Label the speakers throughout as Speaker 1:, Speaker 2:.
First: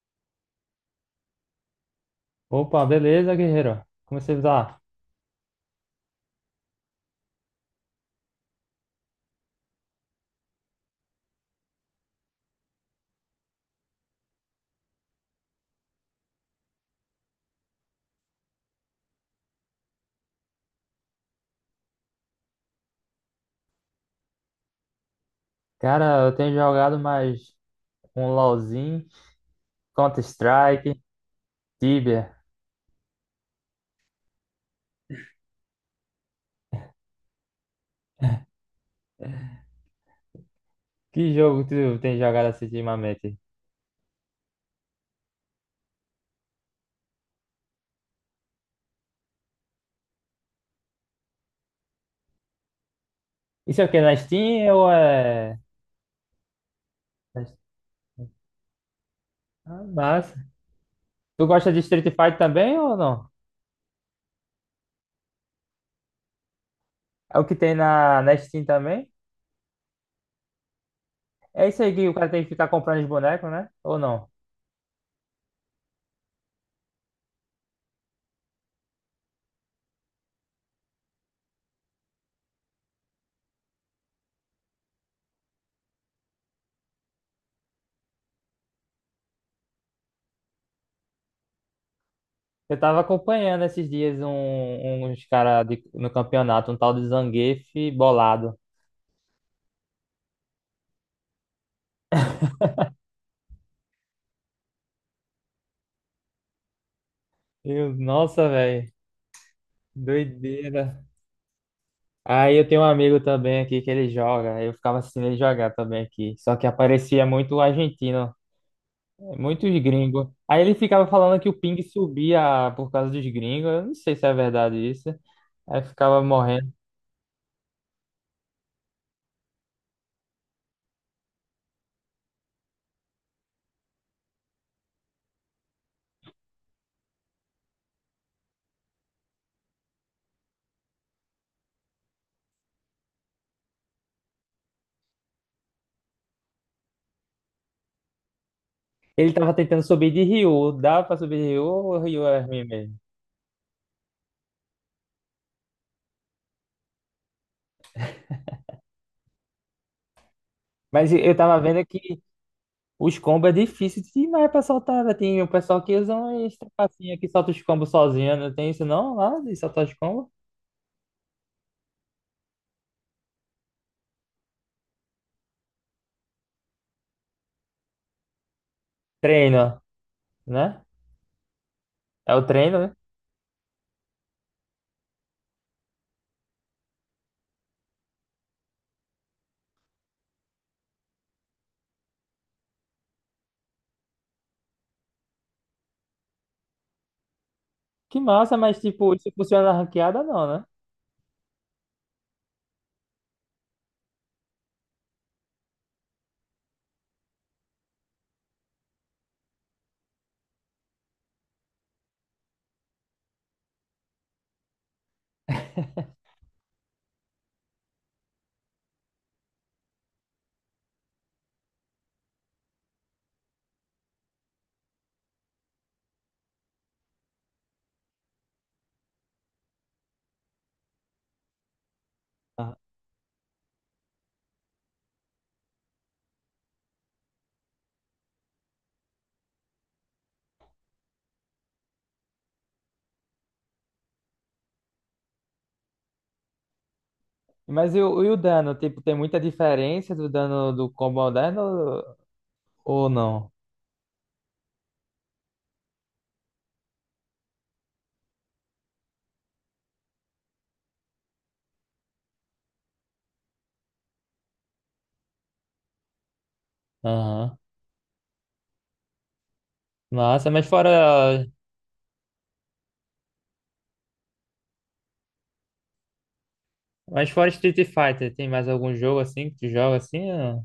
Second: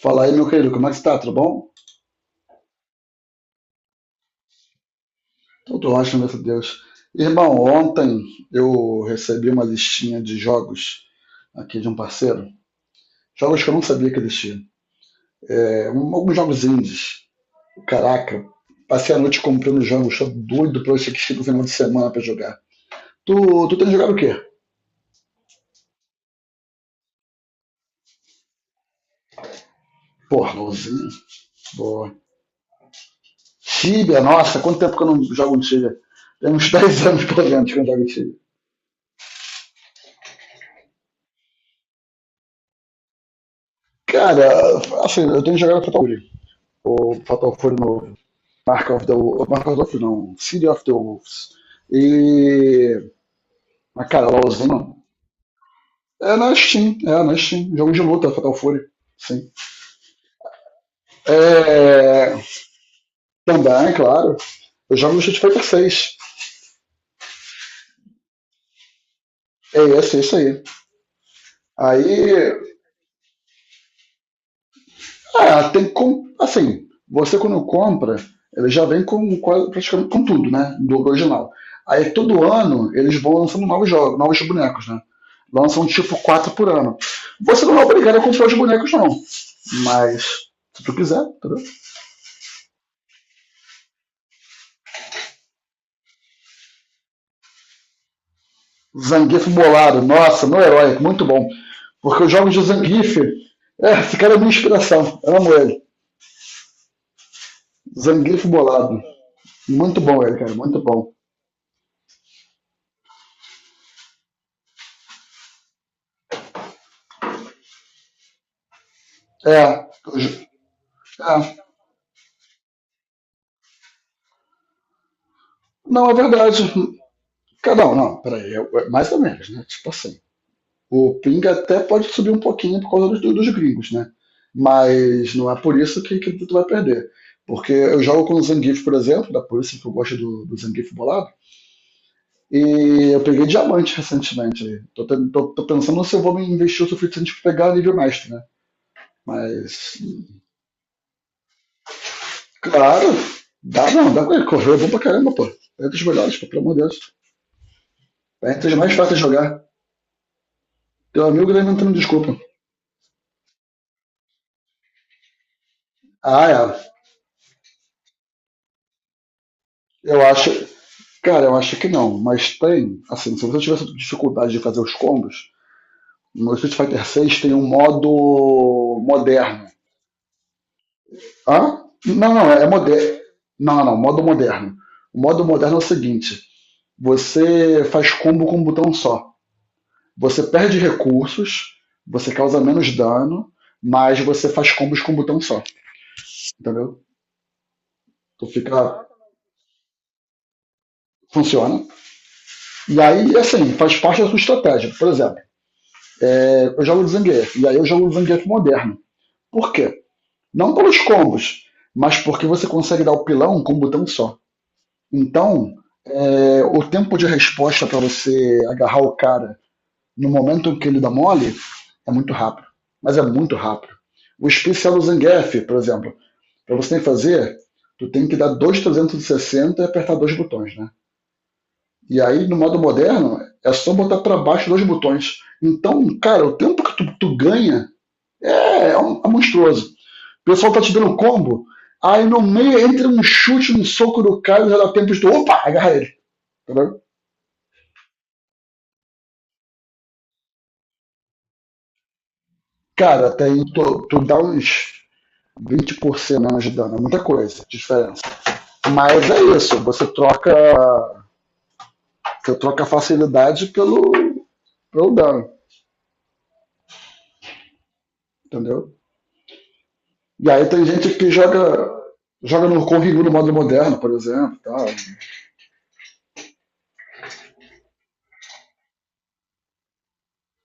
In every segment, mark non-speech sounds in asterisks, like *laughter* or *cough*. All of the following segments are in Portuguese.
Speaker 1: Fala aí, meu querido, como é que está. Tudo bom?
Speaker 2: Opa, beleza, guerreiro? Como você tá?
Speaker 1: Tudo ótimo, graças a Deus. Irmão, ontem eu recebi uma listinha de jogos aqui de um parceiro. Jogos que eu não sabia que existiam. É, alguns jogos indies. Caraca, passei a noite comprando jogos, tô doido pra eu assistir no final de semana pra jogar. Tu, tu tem jogado o quê?
Speaker 2: Cara, eu tenho jogado mais um LoLzinho,
Speaker 1: Porra,
Speaker 2: Counter-Strike,
Speaker 1: LOLzinho. Boa.
Speaker 2: Tibia.
Speaker 1: Tibia, nossa, quanto tempo que eu não jogo Tibia? Tem uns *laughs* 10 anos, pelo menos, que eu não jogo Tibia.
Speaker 2: Que jogo tu tem jogado assim ultimamente?
Speaker 1: Cara, assim, eu tenho jogado Fatal Fury. O Fatal Fury novo. Mark of the Wolves, Mark of the Wolves não, City of the Wolves. E.
Speaker 2: Isso é o quê?
Speaker 1: Mas,
Speaker 2: Na
Speaker 1: cara,
Speaker 2: Steam ou
Speaker 1: LOLzinho. É na Steam, é na
Speaker 2: na Steam?
Speaker 1: Steam. Jogo de luta, Fatal Fury. Sim.
Speaker 2: Ah, massa. Tu gosta de Street
Speaker 1: É,
Speaker 2: Fighter também ou não?
Speaker 1: também, claro. Eu jogo no Street Fighter 6*.
Speaker 2: É o que tem na Steam também?
Speaker 1: É esse, é isso aí.
Speaker 2: É isso aí que o cara
Speaker 1: Aí.
Speaker 2: tem que ficar comprando os bonecos, né? Ou não?
Speaker 1: Ah, tem como. Assim, você quando compra, ele já vem com praticamente com tudo, né? Do original. Aí todo ano eles vão lançando novos jogos, novos bonecos, né? Lançam tipo quatro por ano. Você não é obrigado a comprar os bonecos, não. Mas, se tu quiser, entendeu?
Speaker 2: Eu tava acompanhando esses dias uns caras no campeonato, um tal de Zangief bolado.
Speaker 1: Zangief bolado, nossa, no herói, muito bom. Porque os jogos de Zangief, é, esse cara é minha inspiração, eu amo ele. Zangief
Speaker 2: Nossa, velho.
Speaker 1: bolado, muito bom ele, cara, muito
Speaker 2: Doideira.
Speaker 1: bom.
Speaker 2: Aí eu tenho um amigo também aqui que ele joga. Eu ficava assistindo ele jogar também aqui. Só que aparecia muito argentino, muitos
Speaker 1: É,
Speaker 2: gringos. Aí ele ficava falando que
Speaker 1: é,
Speaker 2: o ping subia por causa dos gringos. Eu não sei se é verdade isso. Aí eu
Speaker 1: não, é
Speaker 2: ficava
Speaker 1: verdade.
Speaker 2: morrendo.
Speaker 1: Cara, não, não, peraí, mais ou menos, né? Tipo assim, o Ping até pode subir um pouquinho por causa dos gringos, né? Mas não é por isso que tu vai perder. Porque eu jogo com o Zangief, por exemplo, da polícia que eu gosto do Zangief bolado. E eu peguei diamante recentemente. Aí. Tô pensando se eu vou me investir o suficiente pra pegar nível mestre, né?
Speaker 2: Ele tava tentando
Speaker 1: Mas,
Speaker 2: subir de Ryu. Dá pra subir de Ryu ou Ryu é ruim mesmo?
Speaker 1: claro, dá não, dá pra correr, bom pra caramba, pô. É entre os melhores, pô, pelo amor de Deus. É entre os mais fáceis de jogar.
Speaker 2: Mas
Speaker 1: Teu
Speaker 2: eu
Speaker 1: amigo
Speaker 2: tava
Speaker 1: deve
Speaker 2: vendo
Speaker 1: entrando,
Speaker 2: que
Speaker 1: desculpa.
Speaker 2: os combos é difícil demais pra soltar, né? Tem o pessoal que usa
Speaker 1: Ah,
Speaker 2: umas
Speaker 1: é.
Speaker 2: trapacinhas que solta os combos sozinho. Não tem isso não? Lá de soltar os
Speaker 1: Eu
Speaker 2: combos?
Speaker 1: acho. Cara, eu acho que não, mas tem. Assim, se você tivesse dificuldade de fazer os combos, no Street Fighter 6 tem um modo moderno.
Speaker 2: Treino, né?
Speaker 1: Hã? Não,
Speaker 2: É o
Speaker 1: não, é
Speaker 2: treino, né?
Speaker 1: moderno. Não, não, não, modo moderno. O modo moderno é o seguinte: você faz combo com um botão só. Você perde recursos, você causa menos dano, mas você faz combos com um botão só, entendeu?
Speaker 2: Que
Speaker 1: Então
Speaker 2: massa, mas
Speaker 1: fica.
Speaker 2: tipo, isso funciona na ranqueada não, né?
Speaker 1: Funciona. E aí, assim, faz parte da sua estratégia. Por exemplo, eu jogo de Zangief, e aí eu jogo de Zangief moderno. Por quê? Não pelos combos, mas porque você consegue dar o pilão com um botão só. Então, o tempo de resposta para você agarrar o cara no momento que ele dá mole, é muito rápido. Mas é muito rápido. O especial do Zangief, por exemplo, para você fazer, tu tem que dar 2,360 e sessenta e apertar dois botões, né? E aí, no
Speaker 2: Ah,
Speaker 1: modo moderno, é só botar para baixo dois botões. Então, cara, o tempo que tu ganha é monstruoso. O pessoal tá te dando combo, aí no meio entra um chute, um soco do cara, já dá tempo de tu, opa, agarra ele. Tá.
Speaker 2: mas e o dano? Tipo, tem muita diferença do dano do combo moderno ou
Speaker 1: Cara, até
Speaker 2: não?
Speaker 1: aí tu dá uns 20% menos de dano, é muita coisa diferença. Mas é isso, você troca a facilidade pelo dano,
Speaker 2: Aham.
Speaker 1: entendeu? E
Speaker 2: Massa,
Speaker 1: aí
Speaker 2: mas
Speaker 1: tem gente que
Speaker 2: fora,
Speaker 1: joga no modo moderno, por exemplo. Tal.
Speaker 2: mas fora Street Fighter, tem mais algum jogo assim que tu joga assim?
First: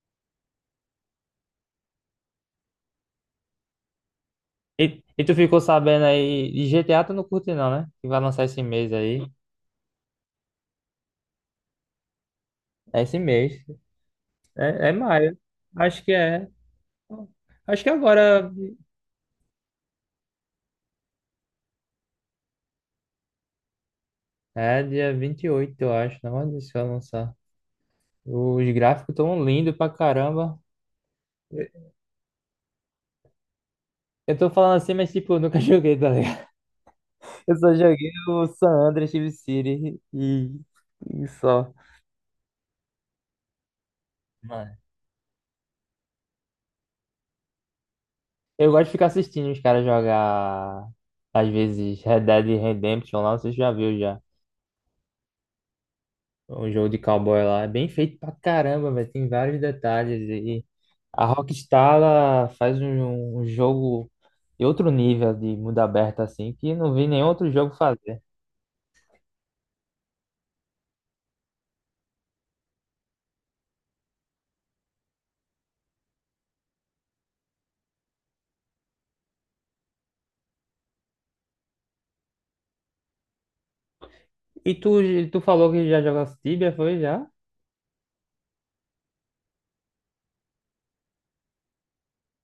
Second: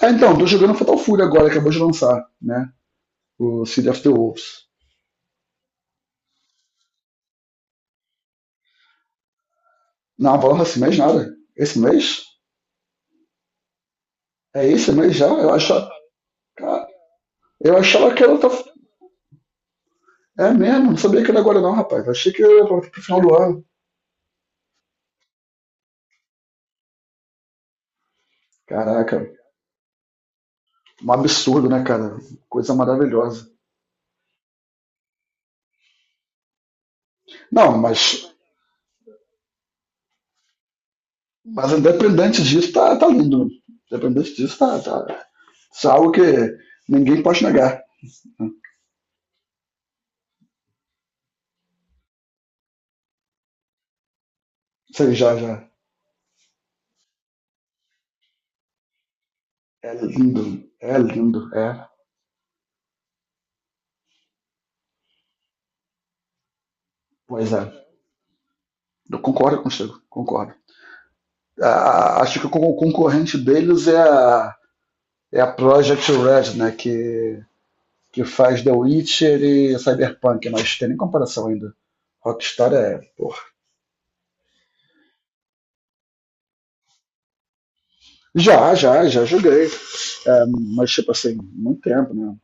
Speaker 1: Ah, então, tô jogando Fatal Fury agora, acabou de lançar, né? O City of the Wolves.
Speaker 2: E tu ficou sabendo aí, de GTA tu não curte não, né? Que vai lançar esse mês aí.
Speaker 1: Não, porra, esse mês nada. Esse mês?
Speaker 2: É esse mês.
Speaker 1: É
Speaker 2: É
Speaker 1: esse mês já?
Speaker 2: maio.
Speaker 1: Eu achava,
Speaker 2: Acho que é.
Speaker 1: cara, eu
Speaker 2: Acho que
Speaker 1: achava que era outra...
Speaker 2: agora.
Speaker 1: É mesmo, não sabia que era agora não, rapaz. Achei que era pro final do ano.
Speaker 2: É dia 28, eu acho. Não, mas isso vai lançar. Os gráficos
Speaker 1: Caraca,
Speaker 2: tão lindos pra caramba.
Speaker 1: um absurdo,
Speaker 2: Eu
Speaker 1: né, cara? Coisa maravilhosa.
Speaker 2: eu tô falando assim, mas tipo, eu nunca *laughs* joguei, tá ligado? Eu só
Speaker 1: Não,
Speaker 2: joguei o San Andreas Chief City e
Speaker 1: mas
Speaker 2: só.
Speaker 1: independente disso, tá, tá lindo. Independente disso,
Speaker 2: Mano.
Speaker 1: tá, tá. Isso é algo que ninguém pode negar.
Speaker 2: Eu gosto de ficar assistindo os caras jogar, às vezes, Red Dead Redemption lá, não sei se já viu já.
Speaker 1: Sei já, já.
Speaker 2: Um jogo de cowboy lá. É bem feito pra caramba, velho. Tem vários
Speaker 1: É
Speaker 2: detalhes.
Speaker 1: lindo.
Speaker 2: E
Speaker 1: É
Speaker 2: a
Speaker 1: lindo. É.
Speaker 2: Rockstar ela faz um jogo de outro nível de mundo aberto assim, que não vi nenhum
Speaker 1: Pois
Speaker 2: outro
Speaker 1: é.
Speaker 2: jogo fazer.
Speaker 1: Eu concordo contigo. Concordo. Ah, acho que o concorrente deles é a Project Red, né? Que faz The Witcher e Cyberpunk, mas tem nem comparação ainda. Rockstar é, porra.
Speaker 2: E tu falou que já jogou Tibia, foi já?
Speaker 1: Já, já, já joguei. É, mas, tipo assim, muito tempo, né?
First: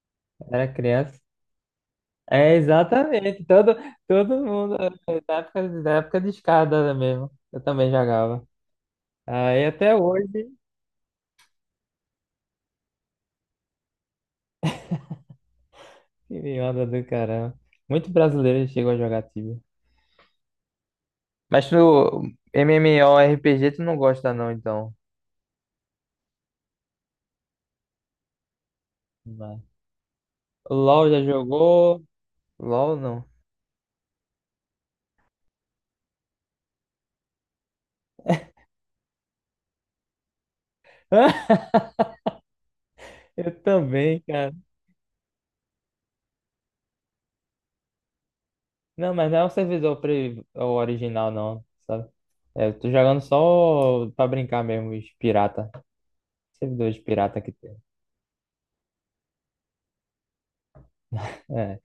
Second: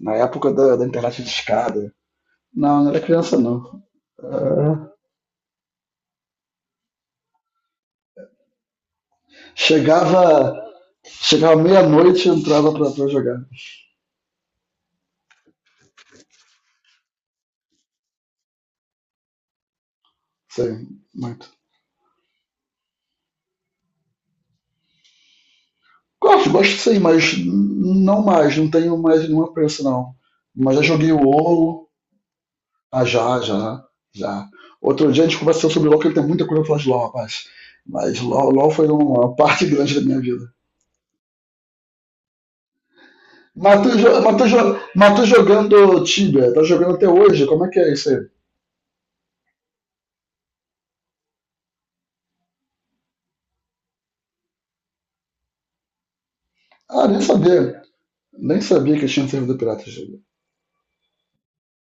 Speaker 1: Na época
Speaker 2: Era
Speaker 1: da
Speaker 2: criança.
Speaker 1: internet de escada.
Speaker 2: É,
Speaker 1: Não, não era criança,
Speaker 2: exatamente. Todo,
Speaker 1: não.
Speaker 2: todo mundo,
Speaker 1: Ah,
Speaker 2: da época, de escada mesmo. Eu também jogava. Aí até hoje,
Speaker 1: Chegava, chegava meia-noite e entrava pra jogar.
Speaker 2: que me onda do caramba. Muito brasileiro chegou a jogar Tibia.
Speaker 1: Sim, muito.
Speaker 2: Mas no MMORPG tu não gosta não, então.
Speaker 1: Gosto, gosto sim, mas não mais, não tenho mais nenhuma
Speaker 2: Não.
Speaker 1: pressa, não. Mas já joguei
Speaker 2: LOL
Speaker 1: o
Speaker 2: já
Speaker 1: WoW.
Speaker 2: jogou? LOL
Speaker 1: Ah,
Speaker 2: não.
Speaker 1: já, já, já. Outro dia a gente conversou sobre LoL, que tem muita coisa pra falar de LoL, rapaz. Mas LoL foi uma parte *laughs* grande da minha vida.
Speaker 2: *laughs* Eu
Speaker 1: Mas tu,
Speaker 2: também,
Speaker 1: jo- mas tu
Speaker 2: cara.
Speaker 1: jo- mas tu jogando Tibia, tá jogando até hoje, como é que é isso aí?
Speaker 2: Não, mas não é o servidor o original, não, sabe? É, eu tô jogando só pra brincar mesmo, os pirata. Servidores
Speaker 1: Ah, nem
Speaker 2: pirata que tem.
Speaker 1: sabia. Nem sabia que tinha servidor pirata.
Speaker 2: É,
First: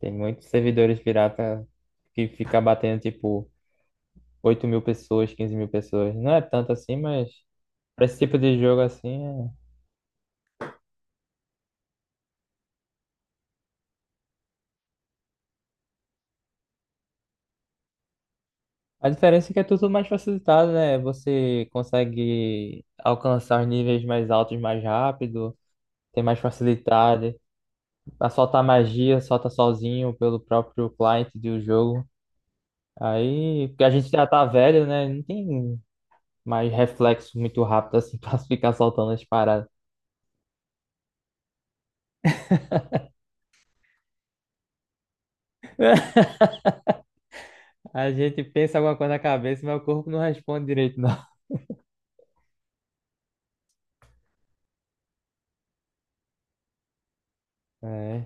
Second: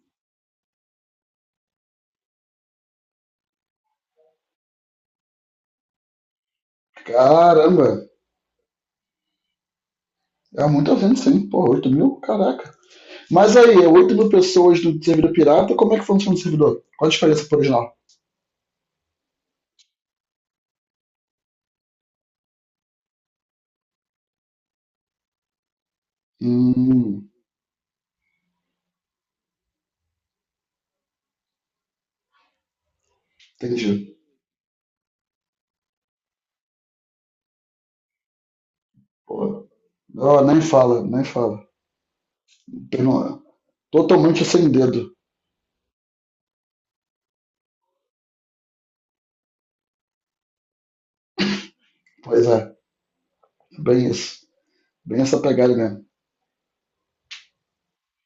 Speaker 2: tem muitos servidores pirata que fica batendo, tipo, 8.000 pessoas, 15.000 pessoas. Não é tanto assim, mas
Speaker 1: Caramba,
Speaker 2: pra esse tipo de jogo, assim, é.
Speaker 1: é muita venda sim. Pô, 8 mil? Caraca. Mas aí, é 8 mil pessoas no servidor pirata, como é que funciona o servidor? Qual a diferença pro original?
Speaker 2: A diferença é que é tudo mais facilitado, né? Você consegue alcançar os níveis mais altos mais rápido, tem mais
Speaker 1: Hum,
Speaker 2: facilidade. Pra soltar magia, solta sozinho pelo próprio client do jogo. Aí, porque a
Speaker 1: entendi.
Speaker 2: gente já tá velho, né? Não tem mais reflexo muito rápido assim *laughs* pra ficar soltando as
Speaker 1: Pô,
Speaker 2: paradas.
Speaker 1: ó, nem fala, nem fala. Tem uma- Totalmente sem dedo.
Speaker 2: A gente pensa alguma coisa na cabeça, mas o corpo não responde direito, não. *laughs*
Speaker 1: Pois é, bem isso. Bem essa pegada mesmo.
Speaker 2: É.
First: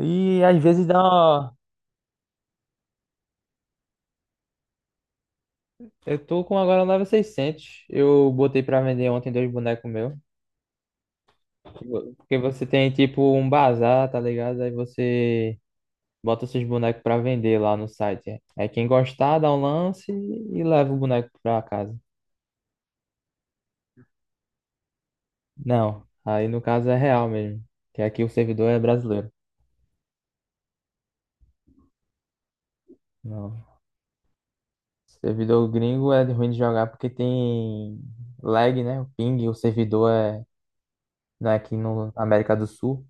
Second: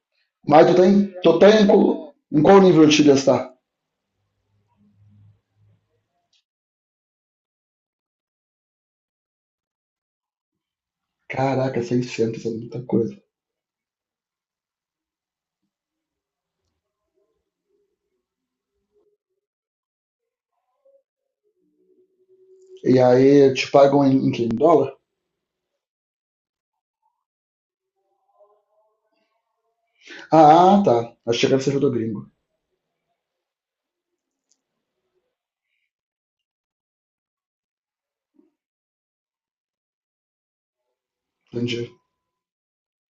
Speaker 2: E às
Speaker 1: Mas tu
Speaker 2: vezes dá
Speaker 1: tem, tu tem
Speaker 2: uma.
Speaker 1: em qual nível de gastar?
Speaker 2: Eu tô com agora um 9600. Eu botei pra vender ontem dois bonecos meus.
Speaker 1: Caraca,
Speaker 2: Porque
Speaker 1: 600 é
Speaker 2: você
Speaker 1: muita
Speaker 2: tem
Speaker 1: coisa.
Speaker 2: tipo um bazar, tá ligado? Aí você bota seus bonecos pra vender lá no site. Aí quem gostar dá um lance e leva o boneco pra casa.
Speaker 1: E aí, te pagam em, quê? Em dólar?
Speaker 2: Não, aí no caso é real mesmo, que aqui o servidor é brasileiro.
Speaker 1: Ah, tá. Achei que era servidor gringo.
Speaker 2: Não. Servidor gringo é ruim de jogar porque tem lag, né? O ping, o servidor é né, aqui
Speaker 1: Entendi.
Speaker 2: no na América do Sul.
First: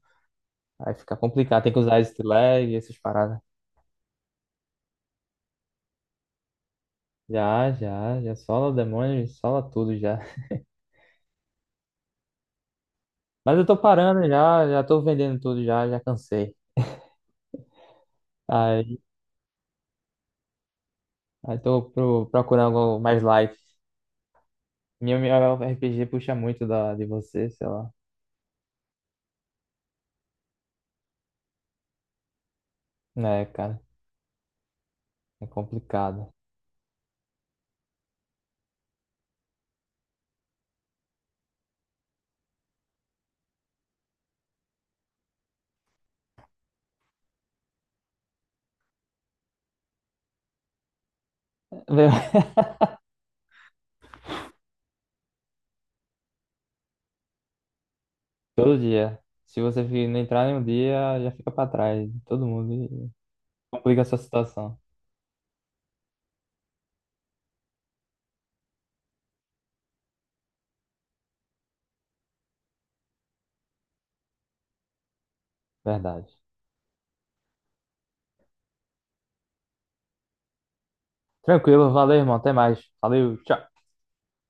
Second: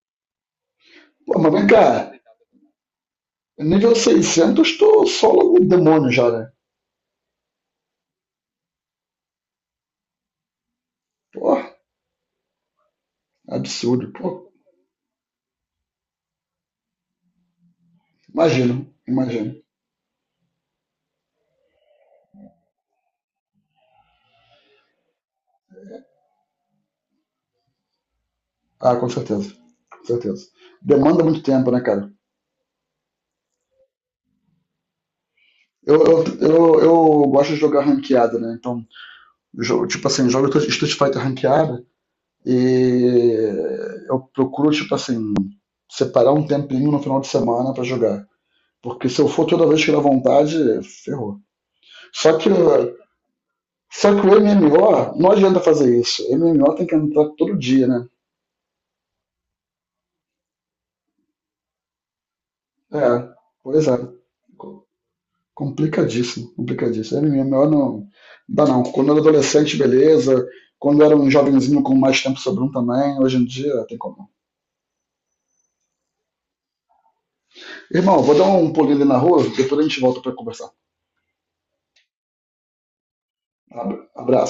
Speaker 2: Aí fica
Speaker 1: Pô, mas
Speaker 2: complicado,
Speaker 1: vem
Speaker 2: tem que usar
Speaker 1: cá.
Speaker 2: esse lag, essas paradas.
Speaker 1: Nível 600, tô só logo o demônio já, né?
Speaker 2: Já, já, já sola o demônio, sola tudo já.
Speaker 1: Pô,
Speaker 2: Mas eu tô
Speaker 1: absurdo.
Speaker 2: parando
Speaker 1: Pô,
Speaker 2: já, já tô vendendo tudo já, já cansei.
Speaker 1: imagino,
Speaker 2: Aí,
Speaker 1: imagino.
Speaker 2: aí tô procurando algo mais light. Minha RPG puxa muito de você, sei lá.
Speaker 1: Ah, com certeza. Com certeza. Demanda muito tempo, né, cara?
Speaker 2: É, cara, é
Speaker 1: Eu, eu,
Speaker 2: complicado.
Speaker 1: eu, eu gosto de jogar ranqueada, né? Então, tipo assim, jogo Street Fighter ranqueada e eu procuro, tipo assim, separar um tempinho no final de semana pra jogar. Porque se eu for toda vez que dá vontade, ferrou.
Speaker 2: Meu,
Speaker 1: Só que,
Speaker 2: *laughs*
Speaker 1: só que o MMO, não adianta fazer isso. MMO tem que entrar todo dia, né?
Speaker 2: Todo dia. Se você não entrar em um dia, já fica pra trás. Todo mundo e
Speaker 1: É, pois é.
Speaker 2: complica a sua situação.
Speaker 1: Co- Complicadíssimo, complicadíssimo. É melhor não. Não dá não. Quando eu era adolescente, beleza. Quando eu era um jovenzinho com mais tempo sobrando também, hoje em dia tem como.
Speaker 2: Verdade.
Speaker 1: Irmão, vou dar um pulinho ali na rua, depois a gente volta pra conversar.
Speaker 2: Tranquilo, valeu, irmão. Até mais. Valeu, tchau.
Speaker 1: Abraço.